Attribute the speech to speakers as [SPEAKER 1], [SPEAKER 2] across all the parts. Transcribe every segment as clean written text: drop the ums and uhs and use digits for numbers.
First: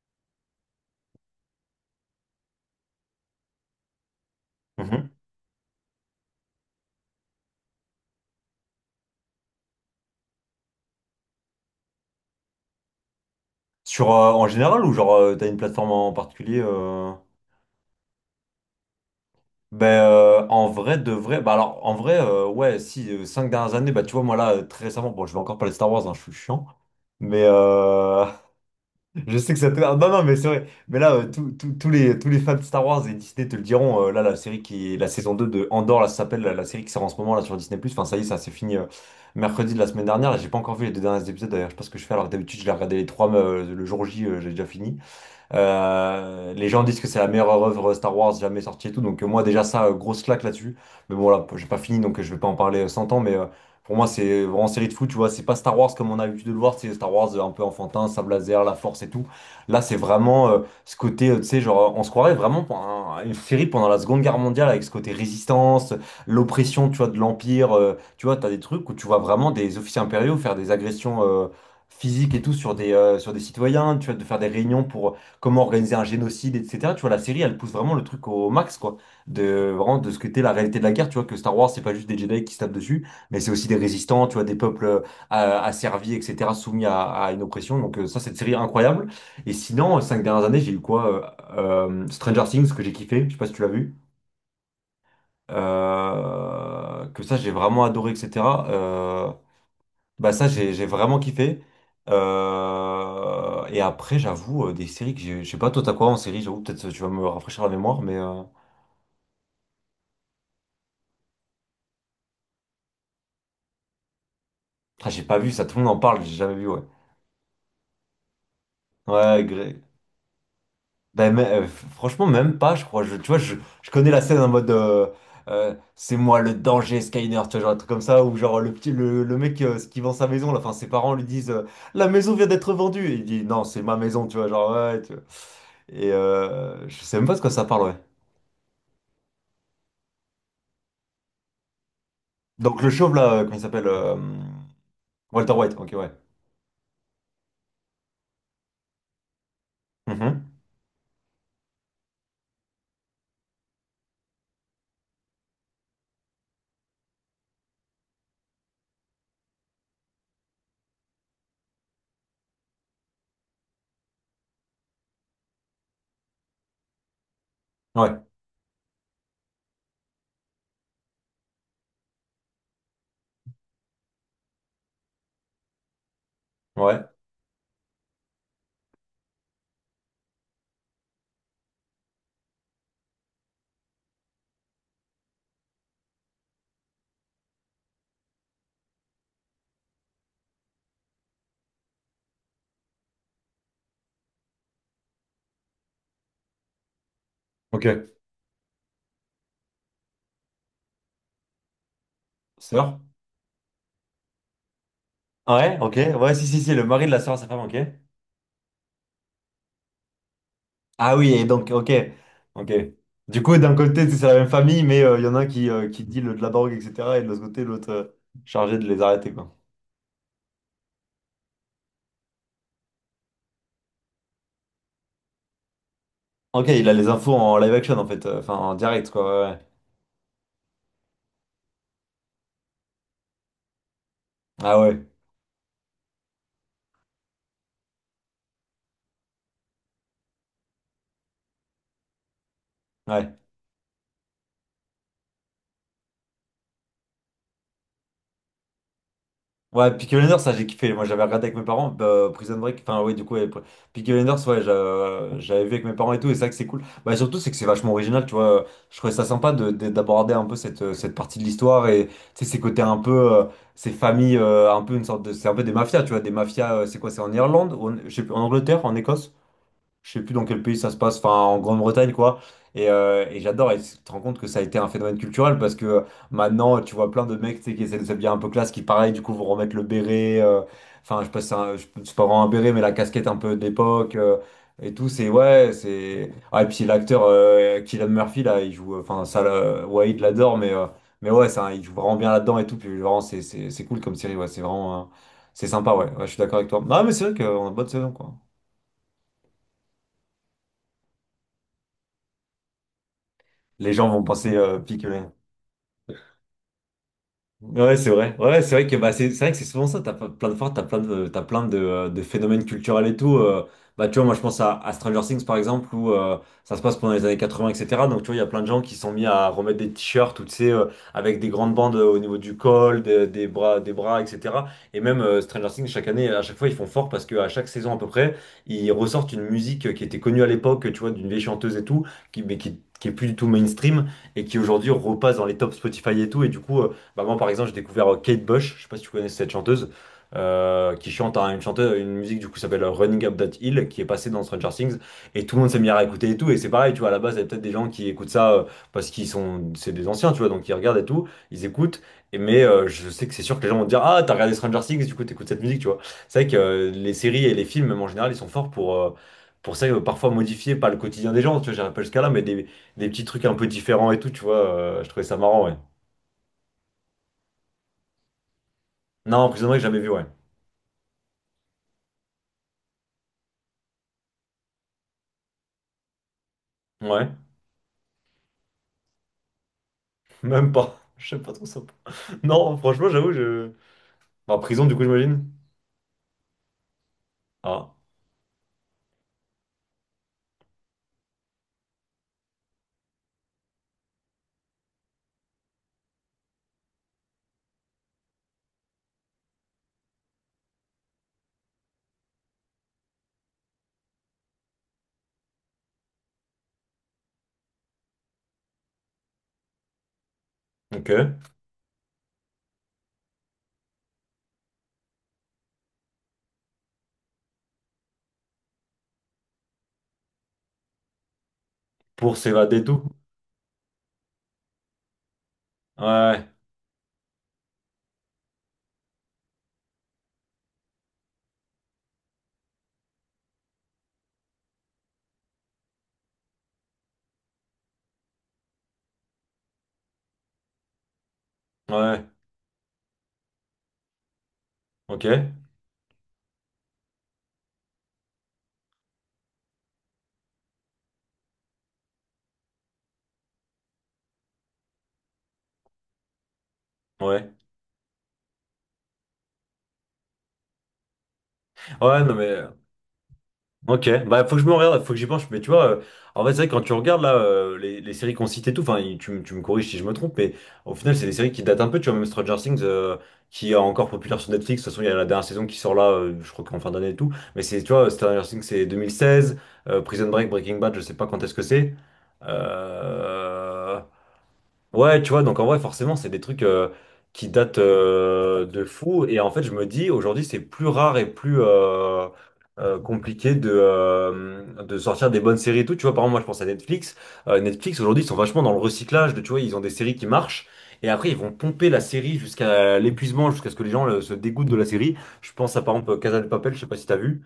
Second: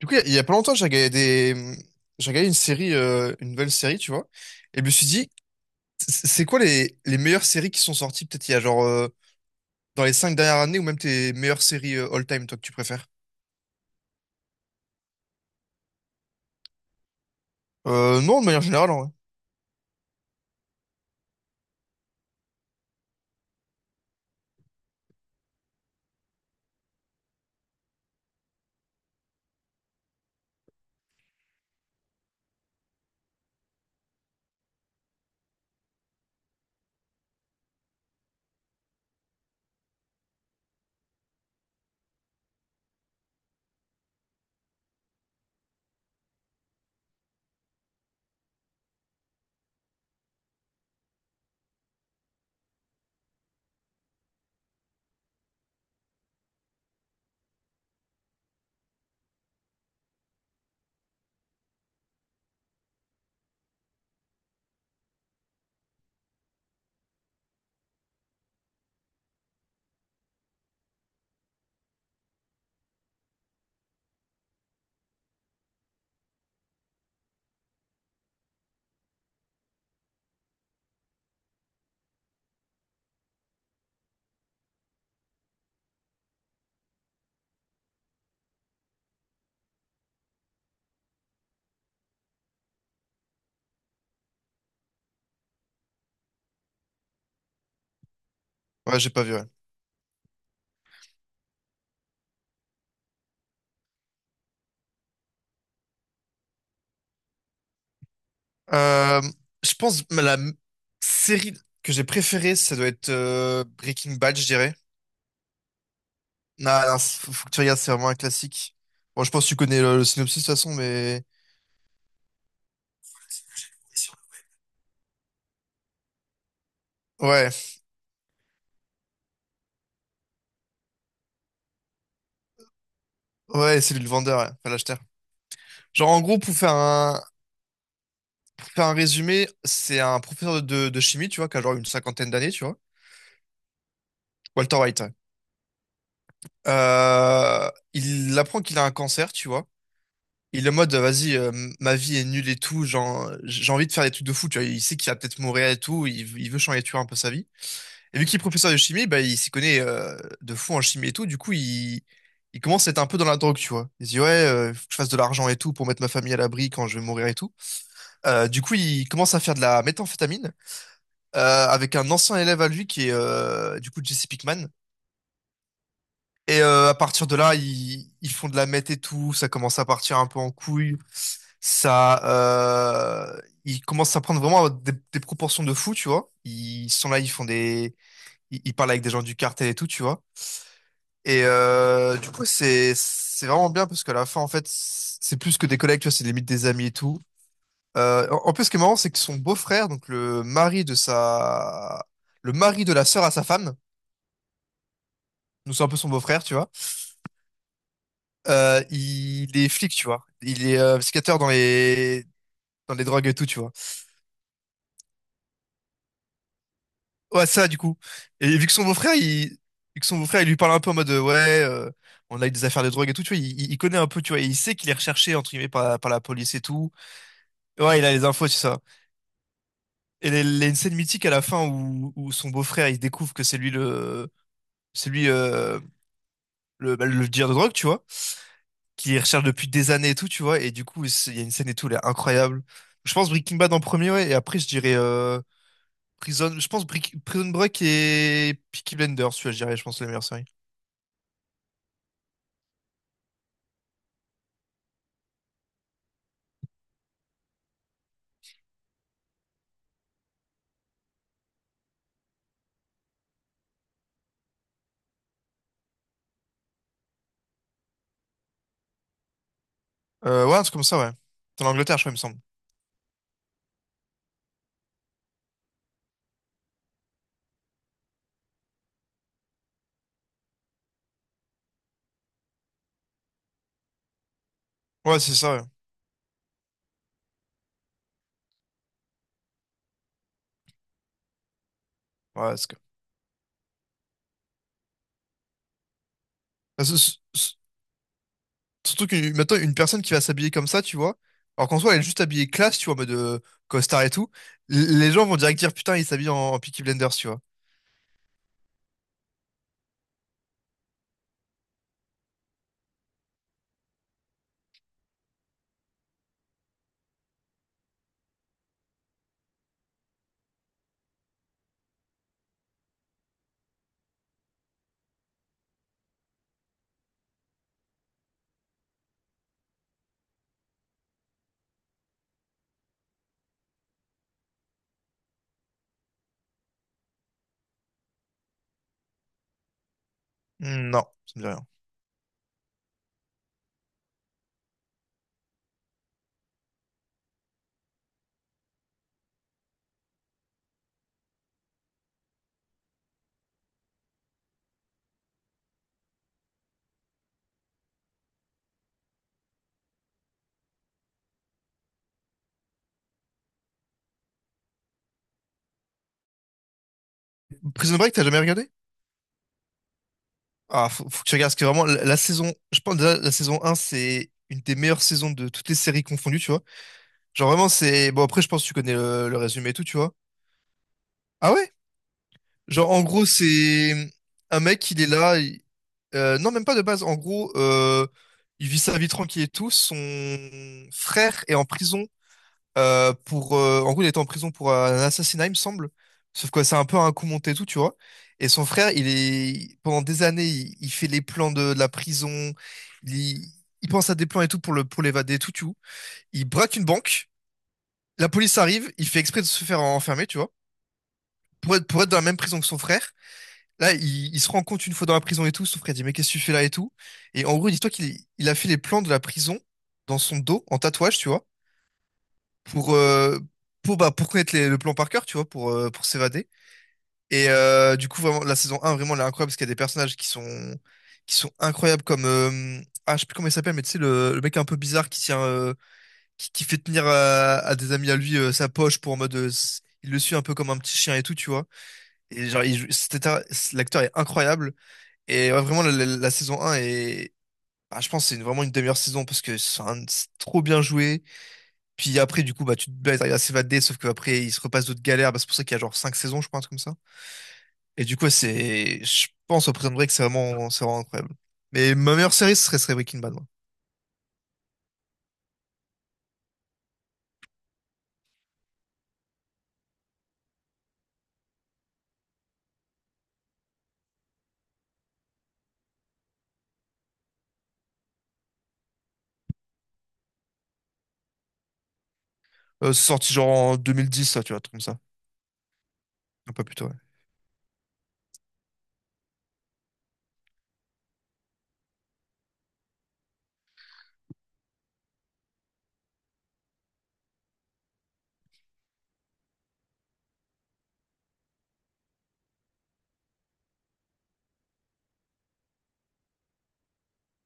[SPEAKER 1] Du coup, il y a pas longtemps, j'ai regardé j'ai regardé une série, une nouvelle série, tu vois. Et je me suis
[SPEAKER 2] Mhm.
[SPEAKER 1] dit, c'est quoi les meilleures séries qui sont sorties, peut-être il y a genre dans les cinq dernières années, ou même tes meilleures séries all-time, toi, que tu préfères?
[SPEAKER 2] Sur, en général ou genre t'as une plateforme en particulier
[SPEAKER 1] Non, de manière générale, en vrai.
[SPEAKER 2] Ben en vrai de vrai bah alors en vrai ouais si 5 dernières années bah tu vois moi là très récemment bon je vais encore parler de Star Wars hein, je suis chiant mais je sais que ça te ah, non non mais c'est vrai mais là tous les fans de Star Wars et Disney te le diront là la série qui est la saison 2 de Andor là ça s'appelle la, la série qui sort en ce moment là sur Disney+. Enfin ça y est ça c'est fini mercredi de la semaine dernière là j'ai pas encore vu les deux derniers épisodes d'ailleurs je sais pas ce que je fais alors que d'habitude je les regardais les 3 le jour J j'ai déjà fini. Les gens disent que c'est la meilleure œuvre Star Wars jamais sortie et tout. Donc moi déjà ça, grosse claque là-dessus. Mais bon là, j'ai pas fini donc je vais pas en parler 100 ans. Mais pour moi c'est vraiment série de fou, tu vois. C'est pas Star Wars comme on a l'habitude de le voir. C'est Star Wars un peu enfantin, sabre laser, la force et tout. Là c'est vraiment ce côté, tu sais, genre on se croirait vraiment pour une série pendant la Seconde Guerre mondiale avec ce côté résistance, l'oppression, tu vois, de l'Empire. Tu vois, t'as des trucs où tu vois vraiment des officiers impériaux faire des agressions, physiques et tout sur des citoyens, tu vois, de faire des réunions pour comment organiser un génocide, etc. Tu vois, la série, elle pousse vraiment le truc au max, quoi. De, vraiment, de ce que t'es la réalité de la guerre. Tu vois, que Star Wars, c'est pas juste des Jedi qui se tapent dessus, mais c'est aussi des résistants, tu vois, des peuples asservis, etc., soumis à une oppression. Donc, ça, cette série incroyable. Et sinon, cinq dernières années, j'ai eu quoi? Stranger Things, que j'ai kiffé. Je sais pas si tu l'as vu. Que ça, j'ai vraiment adoré, etc.
[SPEAKER 1] Ouais, j'ai pas
[SPEAKER 2] Euh,
[SPEAKER 1] vu, ouais.
[SPEAKER 2] Bah ça, j'ai vraiment kiffé. Et après, j'avoue, des séries que j'ai... Je sais pas, toi, t'as quoi en série? J'avoue, peut-être tu vas me rafraîchir la mémoire, mais...
[SPEAKER 1] Euh, je pense que série que j'ai préférée, ça doit être Breaking Bad, je dirais.
[SPEAKER 2] Ah, j'ai pas vu ça, tout le monde en parle, j'ai jamais vu,
[SPEAKER 1] Non,
[SPEAKER 2] ouais.
[SPEAKER 1] non, faut que tu regardes, c'est vraiment un classique. Bon, je
[SPEAKER 2] Ouais,
[SPEAKER 1] pense que tu
[SPEAKER 2] Grey.
[SPEAKER 1] connais le synopsis de toute façon, mais...
[SPEAKER 2] Ben, mais, franchement, même pas, je crois. Je, tu vois, je connais la scène en mode... c'est moi le danger, Skyner, tu
[SPEAKER 1] Ouais,
[SPEAKER 2] vois, genre un truc comme ça, où genre le petit, le mec qui vend sa maison, là, enfin, ses parents lui disent «La maison vient d'être vendue!» Et il dit «Non,
[SPEAKER 1] ouais,
[SPEAKER 2] c'est
[SPEAKER 1] c'est
[SPEAKER 2] ma
[SPEAKER 1] lui le
[SPEAKER 2] maison», tu
[SPEAKER 1] vendeur, ouais.
[SPEAKER 2] vois, genre,
[SPEAKER 1] Enfin, l'acheteur.
[SPEAKER 2] ouais, tu vois.
[SPEAKER 1] Genre,
[SPEAKER 2] Et
[SPEAKER 1] en gros,
[SPEAKER 2] je sais même pas de quoi ça parle, ouais.
[SPEAKER 1] pour faire un résumé, c'est un professeur de chimie, tu vois, qui a genre une cinquantaine d'années, tu vois.
[SPEAKER 2] Donc le chauve là, comment il s'appelle
[SPEAKER 1] Walter White, ouais.
[SPEAKER 2] Walter White, ok, ouais.
[SPEAKER 1] Il apprend qu'il a un cancer, tu vois.
[SPEAKER 2] Mhm.
[SPEAKER 1] Il est en mode, vas-y, ma vie est nulle et tout, genre, j'ai envie de faire des trucs de fou, tu vois. Il sait qu'il va peut-être mourir et tout, il veut changer, tu vois, un peu sa vie. Et vu qu'il est professeur de chimie, bah, il s'y connaît de fou en chimie et tout, du coup, il commence à être un peu dans la drogue, tu vois. Il se dit, ouais, faut que je fasse de l'argent et tout pour mettre ma famille à l'abri quand je vais mourir et tout.
[SPEAKER 2] Ouais,
[SPEAKER 1] Du coup, il commence à faire de la méthamphétamine, avec un ancien élève à lui qui est du coup Jesse Pinkman. Et à
[SPEAKER 2] ouais,
[SPEAKER 1] partir de là, ils font de la meth et tout, ça commence à partir un peu en couille, ça, euh, ils commencent à prendre vraiment des proportions de fou, tu vois. Ils sont là, ils, ils parlent avec des gens du cartel et tout, tu vois. Et du coup, c'est vraiment bien parce qu'à la fin, en fait, c'est plus que des collègues, tu vois, c'est limite des amis et tout.
[SPEAKER 2] ok.
[SPEAKER 1] En plus, ce qui est marrant, c'est que son beau-frère, le mari de
[SPEAKER 2] Sœur?
[SPEAKER 1] la sœur à sa femme. Nous
[SPEAKER 2] Ouais,
[SPEAKER 1] c'est un
[SPEAKER 2] ok,
[SPEAKER 1] peu son
[SPEAKER 2] ouais,
[SPEAKER 1] beau-frère,
[SPEAKER 2] si,
[SPEAKER 1] tu
[SPEAKER 2] si,
[SPEAKER 1] vois.
[SPEAKER 2] si, le mari de la sœur à sa femme, ok.
[SPEAKER 1] Il est flic, tu vois. Il est
[SPEAKER 2] Ah oui,
[SPEAKER 1] skateur
[SPEAKER 2] et donc, ok, ok.
[SPEAKER 1] dans les drogues et
[SPEAKER 2] Du
[SPEAKER 1] tout,
[SPEAKER 2] coup,
[SPEAKER 1] tu vois.
[SPEAKER 2] d'un côté, c'est la même famille, mais il y en a un qui dit le, de la drogue, etc. Et de l'autre
[SPEAKER 1] Ouais,
[SPEAKER 2] côté,
[SPEAKER 1] ça, du
[SPEAKER 2] l'autre
[SPEAKER 1] coup. Et
[SPEAKER 2] chargé de les arrêter, quoi.
[SPEAKER 1] vu que son beau-frère, il lui parle un peu en mode on a eu des affaires de drogue et tout, tu vois. Il connaît un peu, tu vois, et il sait qu'il est recherché entre guillemets par la police et
[SPEAKER 2] Ok, il a
[SPEAKER 1] tout.
[SPEAKER 2] les infos en live action,
[SPEAKER 1] Ouais, il
[SPEAKER 2] en
[SPEAKER 1] a
[SPEAKER 2] fait,
[SPEAKER 1] les infos, tu
[SPEAKER 2] enfin,
[SPEAKER 1] sais
[SPEAKER 2] en
[SPEAKER 1] ça.
[SPEAKER 2] direct, quoi, ouais, ouais.
[SPEAKER 1] Et il y a une scène mythique à la fin où son beau-frère, il découvre que
[SPEAKER 2] Ah ouais,
[SPEAKER 1] c'est lui le dealer de drogue, tu vois, qui les recherche depuis des années et tout, tu vois. Et du coup, il y a une scène et tout, elle est incroyable. Je pense
[SPEAKER 2] ouais.
[SPEAKER 1] Breaking Bad en premier, ouais. Et après, je dirais Prison. Je pense Brick- Prison Break et Peaky Blinders, tu vois, je dirais, je
[SPEAKER 2] Ouais,
[SPEAKER 1] pense, les
[SPEAKER 2] Peaky
[SPEAKER 1] meilleures
[SPEAKER 2] Blinders,
[SPEAKER 1] séries.
[SPEAKER 2] ça j'ai kiffé. Moi j'avais regardé avec mes parents, bah, Prison Break, enfin ouais, du coup, ouais, Peaky Blinders, ouais, j'avais vu avec mes parents et tout, et c'est vrai que c'est cool. Bah surtout, c'est que c'est vachement original, tu vois. Je trouvais ça sympa de, d'aborder un peu cette, cette partie de l'histoire et tu sais, ces côtés un peu, ces familles, un peu une sorte de. C'est un peu des mafias, tu vois, des mafias, c'est quoi, c'est en Irlande, ou je sais plus, en Angleterre, en Écosse? Je sais plus dans
[SPEAKER 1] Ouais,
[SPEAKER 2] quel
[SPEAKER 1] un truc
[SPEAKER 2] pays
[SPEAKER 1] comme
[SPEAKER 2] ça se
[SPEAKER 1] ça, ouais.
[SPEAKER 2] passe, enfin en
[SPEAKER 1] C'est en Angleterre, je crois,
[SPEAKER 2] Grande-Bretagne
[SPEAKER 1] il me semble.
[SPEAKER 2] quoi. Et j'adore, et tu te rends compte que ça a été un phénomène culturel parce que maintenant tu vois plein de mecs tu sais, qui essaient de s'habiller un peu classe, qui pareil du coup vont remettre le béret, enfin je sais pas si c'est c'est pas vraiment un béret mais la casquette un peu d'époque et tout,
[SPEAKER 1] Ouais,
[SPEAKER 2] c'est
[SPEAKER 1] c'est ça, ouais.
[SPEAKER 2] ouais, c'est. Ah, et puis l'acteur Cillian Murphy là, il joue, enfin ça, là, Wade l'adore, mais ouais, ça, il joue vraiment bien
[SPEAKER 1] Ouais,
[SPEAKER 2] là-dedans et
[SPEAKER 1] c'est
[SPEAKER 2] tout,
[SPEAKER 1] que-
[SPEAKER 2] puis vraiment c'est cool comme série, ouais, c'est vraiment. C'est sympa, ouais. Ouais, je suis d'accord avec toi.
[SPEAKER 1] Ah,
[SPEAKER 2] Non, mais c'est vrai
[SPEAKER 1] c'est-
[SPEAKER 2] qu'on a une bonne saison quoi.
[SPEAKER 1] Surtout que maintenant, une personne qui va s'habiller comme ça, tu vois. Alors qu'en soi, elle est juste habillée classe, tu vois, en mode
[SPEAKER 2] Les
[SPEAKER 1] costard
[SPEAKER 2] gens
[SPEAKER 1] et
[SPEAKER 2] vont
[SPEAKER 1] tout.
[SPEAKER 2] penser pique.
[SPEAKER 1] Les gens vont direct dire, putain, il s'habille en Peaky Blinders, tu vois.
[SPEAKER 2] Ouais, c'est vrai. Ouais, c'est vrai que bah, c'est vrai que c'est souvent ça. T'as pas- Plein de fois, t'as plein de phénomènes culturels et tout. Bah, tu vois, moi, je pense à Stranger Things, par exemple, où ça se passe pendant les années 80, etc. Donc, tu vois, il y a plein de gens qui sont mis à remettre des t-shirts, ou, tu sais, avec des grandes bandes au niveau du col, des bras, etc. Et même Stranger Things, chaque année, à chaque fois, ils font fort parce qu'à chaque saison, à peu près, ils ressortent une musique qui était connue à l'époque, tu vois, d'une vieille chanteuse et tout, qui, mais qui est plus du tout mainstream et qui aujourd'hui repasse dans les tops Spotify et tout. Et du coup, bah, moi, par exemple, j'ai découvert Kate Bush, je sais pas si tu connais cette chanteuse,
[SPEAKER 1] Hmm. Non,
[SPEAKER 2] qui
[SPEAKER 1] ça
[SPEAKER 2] chante
[SPEAKER 1] me dit
[SPEAKER 2] hein, une
[SPEAKER 1] rien.
[SPEAKER 2] chanteuse, une musique du coup s'appelle Running Up That Hill, qui est passée dans Stranger Things, et tout le monde s'est mis à écouter et tout. Et c'est pareil, tu vois, à la base, il y a peut-être des gens qui écoutent ça parce qu'ils sont, c'est des anciens, tu vois, donc ils regardent et tout, ils écoutent. Et mais je sais que c'est sûr que les gens vont te dire, ah, t'as regardé Stranger Things, du coup, t'écoutes cette musique, tu vois. C'est vrai que les séries et les films, même en général, ils sont forts pour. Pour ça, parfois modifier pas le quotidien des gens, tu vois, j'arrive pas jusqu'à là, mais des petits trucs un peu différents et tout, tu vois, je trouvais ça marrant, ouais.
[SPEAKER 1] Prison Break, t'as jamais regardé?
[SPEAKER 2] Non, Prison Break, j'ai jamais vu, ouais.
[SPEAKER 1] Ah, faut que tu regardes, parce que vraiment, la saison, je pense déjà, la saison 1, c'est une des meilleures saisons de toutes les séries confondues, tu vois.
[SPEAKER 2] Ouais,
[SPEAKER 1] Genre vraiment, c'est... Bon, après, je pense que tu connais le résumé et tout, tu vois.
[SPEAKER 2] même pas. Je sais pas
[SPEAKER 1] Ah
[SPEAKER 2] trop
[SPEAKER 1] ouais?
[SPEAKER 2] ça. Non,
[SPEAKER 1] Genre, en
[SPEAKER 2] franchement,
[SPEAKER 1] gros,
[SPEAKER 2] j'avoue, je.
[SPEAKER 1] c'est
[SPEAKER 2] Bah,
[SPEAKER 1] un
[SPEAKER 2] prison,
[SPEAKER 1] mec,
[SPEAKER 2] du
[SPEAKER 1] il
[SPEAKER 2] coup,
[SPEAKER 1] est là...
[SPEAKER 2] j'imagine.
[SPEAKER 1] il- non, même pas de base. En gros,
[SPEAKER 2] Ah.
[SPEAKER 1] il vit sa vie tranquille et tout. Son frère est en prison pour en gros il était en prison pour un assassinat il me semble, sauf que c'est un peu un coup monté et tout tu vois, et son frère il est pendant des années il fait les plans de la prison, il, il pense à des plans et tout pour le pour l'évader et tout tu vois, il braque une banque, la police arrive, il fait exprès de se faire enfermer tu vois,
[SPEAKER 2] Ok.
[SPEAKER 1] pour être dans la même prison que son frère. Là, il se rend compte une fois dans la prison et tout, son frère dit, mais qu'est-ce que tu fais là et tout. Et en gros, dis-toi qu'il il a fait les plans de la prison dans son dos, en tatouage, tu vois,
[SPEAKER 2] Pour s'évader et
[SPEAKER 1] pour,
[SPEAKER 2] tout.
[SPEAKER 1] euh, pour connaître le plan par cœur, tu vois, pour s'évader.
[SPEAKER 2] Ouais,
[SPEAKER 1] Et du coup, vraiment, la saison un vraiment, elle est incroyable parce qu'il y a des personnages qui sont incroyables comme... ah, je sais plus comment il s'appelle, mais tu sais, le mec un peu bizarre qui qui fait tenir à des amis à lui sa poche pour en mode... il le suit un peu comme un petit chien et tout, tu vois.
[SPEAKER 2] ouais,
[SPEAKER 1] Et genre, il joue- c'était un- l'acteur est incroyable.
[SPEAKER 2] ok.
[SPEAKER 1] Et ouais, vraiment, la saison un est... ah, je pense que c'est vraiment une des meilleures saisons parce que c'est trop bien joué. Puis après, du coup, bah, tu te bats, ils arrivent à s'évader, sauf qu'après, ils se repassent d'autres galères. Bah, c'est pour ça qu'il y a genre 5 saisons, je crois, un truc comme ça.
[SPEAKER 2] Ouais.
[SPEAKER 1] Et du coup, ouais, c'est... Je pense au Prison Break, c'est vraiment incroyable. Mais ma
[SPEAKER 2] Ouais,
[SPEAKER 1] meilleure
[SPEAKER 2] non mais.
[SPEAKER 1] série, serait Breaking Bad, moi.
[SPEAKER 2] Ok, bah faut que je me regarde, faut que j'y pense. Mais tu vois, en fait c'est vrai que quand tu regardes là les séries qu'on cite et tout, enfin tu, tu me corriges si je me trompe, mais au final c'est des séries qui datent un peu, tu vois, même Stranger Things qui est encore populaire sur Netflix, de toute façon il y a la dernière saison qui sort là, je crois qu'en fin d'année et tout, mais c'est, tu vois, Stranger Things c'est 2016, Prison Break, Breaking Bad, je sais pas quand est-ce que c'est.
[SPEAKER 1] C'est sorti genre en
[SPEAKER 2] Euh,
[SPEAKER 1] 2010, ça, tu vois, un truc comme ça.
[SPEAKER 2] Ouais, tu vois, donc en vrai, forcément, c'est des
[SPEAKER 1] Un
[SPEAKER 2] trucs
[SPEAKER 1] peu plus tôt, ouais.
[SPEAKER 2] qui datent de fou. Et en fait, je me dis, aujourd'hui, c'est plus rare et plus compliqué de sortir des bonnes séries et tout. Tu vois, par exemple, moi, je pense à Netflix. Netflix, aujourd'hui, ils sont vachement dans le recyclage. De, tu vois, ils ont des séries qui marchent. Et après, ils vont pomper la série jusqu'à l'épuisement, jusqu'à ce que les gens se dégoûtent de la série. Je pense à, par exemple, Casa de Papel, je sais pas si t'as vu.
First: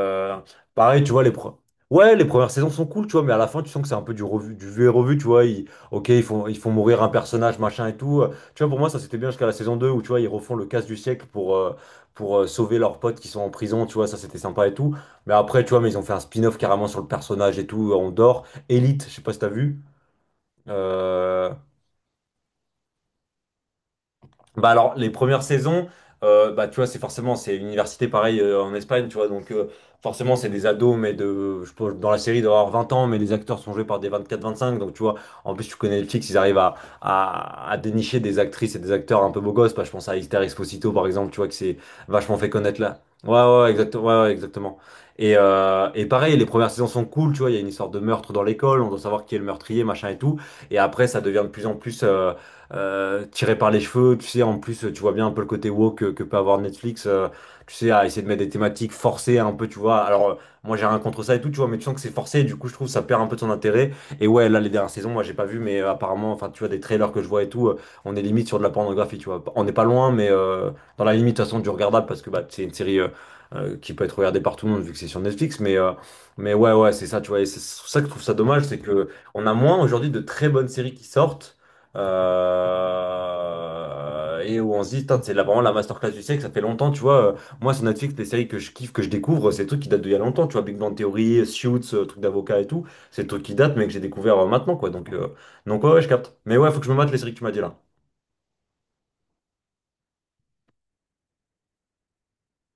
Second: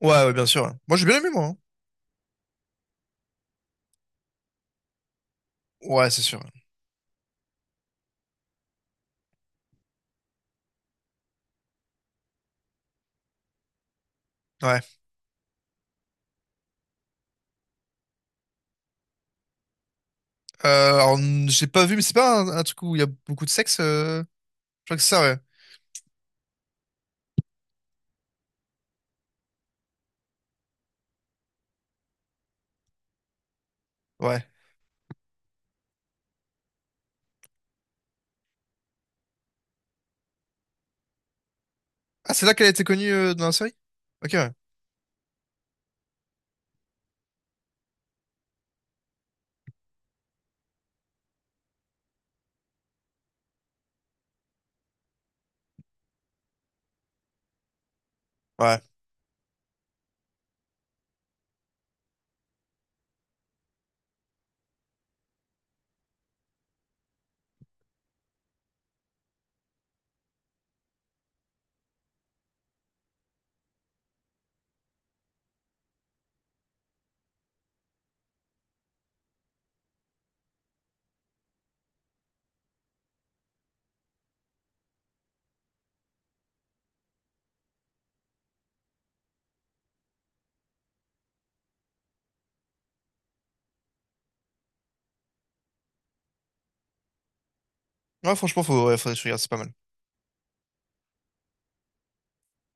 [SPEAKER 1] Ouais, ouais, bien sûr, ouais. Moi,
[SPEAKER 2] Pareil,
[SPEAKER 1] j'ai
[SPEAKER 2] tu
[SPEAKER 1] bien
[SPEAKER 2] vois,
[SPEAKER 1] aimé, moi, hein.
[SPEAKER 2] ouais, les premières saisons sont cool, tu vois, mais à la fin, tu sens que c'est un peu du revu, du vu et revu, tu vois. Ok,
[SPEAKER 1] Ouais, c'est sûr.
[SPEAKER 2] ils font mourir un personnage, machin et tout. Tu vois, pour moi, ça c'était bien jusqu'à la saison 2 où, tu vois, ils refont le casse du siècle pour sauver leurs potes qui sont en prison, tu vois, ça c'était sympa et
[SPEAKER 1] Ouais.
[SPEAKER 2] tout. Mais après, tu vois, mais ils ont fait un spin-off carrément sur le personnage et tout, on dort. Elite, je sais pas si t'as vu.
[SPEAKER 1] Alors,
[SPEAKER 2] Euh,
[SPEAKER 1] j'ai pas vu, mais c'est pas un truc où il y a beaucoup de sexe, euh... Je
[SPEAKER 2] Bah alors,
[SPEAKER 1] crois que
[SPEAKER 2] les
[SPEAKER 1] c'est ça, ouais.
[SPEAKER 2] premières saisons, bah, tu vois, c'est forcément, c'est université pareil en Espagne, tu vois, donc forcément, c'est des ados, mais de, je pense, dans la série, d'avoir 20 ans, mais les acteurs sont joués par des vingt quatre
[SPEAKER 1] Ouais.
[SPEAKER 2] vingt cinq donc tu vois, en plus, tu connais Netflix, ils arrivent à dénicher des actrices et des acteurs un peu beaux gosses, bah, je pense à Esther Exposito, par exemple, tu vois, que c'est
[SPEAKER 1] Ah,
[SPEAKER 2] vachement
[SPEAKER 1] c'est
[SPEAKER 2] fait
[SPEAKER 1] là qu'elle a
[SPEAKER 2] connaître
[SPEAKER 1] été
[SPEAKER 2] là.
[SPEAKER 1] connue
[SPEAKER 2] Ouais,
[SPEAKER 1] dans la
[SPEAKER 2] ouais,
[SPEAKER 1] série?
[SPEAKER 2] exactement, ouais, ouais,
[SPEAKER 1] Ok, ouais.
[SPEAKER 2] exactement. Et pareil, les premières saisons sont cool, tu vois, il y a une histoire de meurtre dans l'école, on doit savoir qui est le meurtrier, machin et tout, et après, ça devient de plus en plus. Tiré par les cheveux. Tu sais, en plus, tu vois bien un peu le côté woke que peut avoir Netflix. Tu sais, à essayer de mettre des
[SPEAKER 1] Ouais.
[SPEAKER 2] thématiques forcées un peu, tu vois. Alors, moi, j'ai rien contre ça et tout, tu vois, mais tu sens que c'est forcé. Et du coup, je trouve que ça perd un peu de son intérêt. Et ouais, là, les dernières saisons, moi, j'ai pas vu, mais apparemment, enfin, tu vois, des trailers que je vois et tout, on est limite sur de la pornographie, tu vois. On n'est pas loin, mais dans la limite, de toute façon, du regardable parce que bah, c'est une série. Qui peut être regardée par tout le monde vu que c'est sur Netflix mais ouais ouais c'est ça tu vois et c'est ça que je trouve ça dommage c'est que on a moins aujourd'hui de très bonnes séries qui sortent et où on se dit, Putain, c'est là vraiment la masterclass du siècle, ça fait longtemps, tu vois. Moi, sur Netflix, les séries que je kiffe, que je découvre, c'est des trucs qui datent d'il y a longtemps, tu vois. Big Bang Theory, Suits, trucs d'avocat et tout, c'est des trucs qui datent, mais que j'ai découvert maintenant, quoi. Donc ouais, ouais, je capte. Mais ouais, faut que je me mate les séries que tu m'as dit là.
[SPEAKER 1] Ouais, franchement, faudrait que je regarde, c'est pas mal.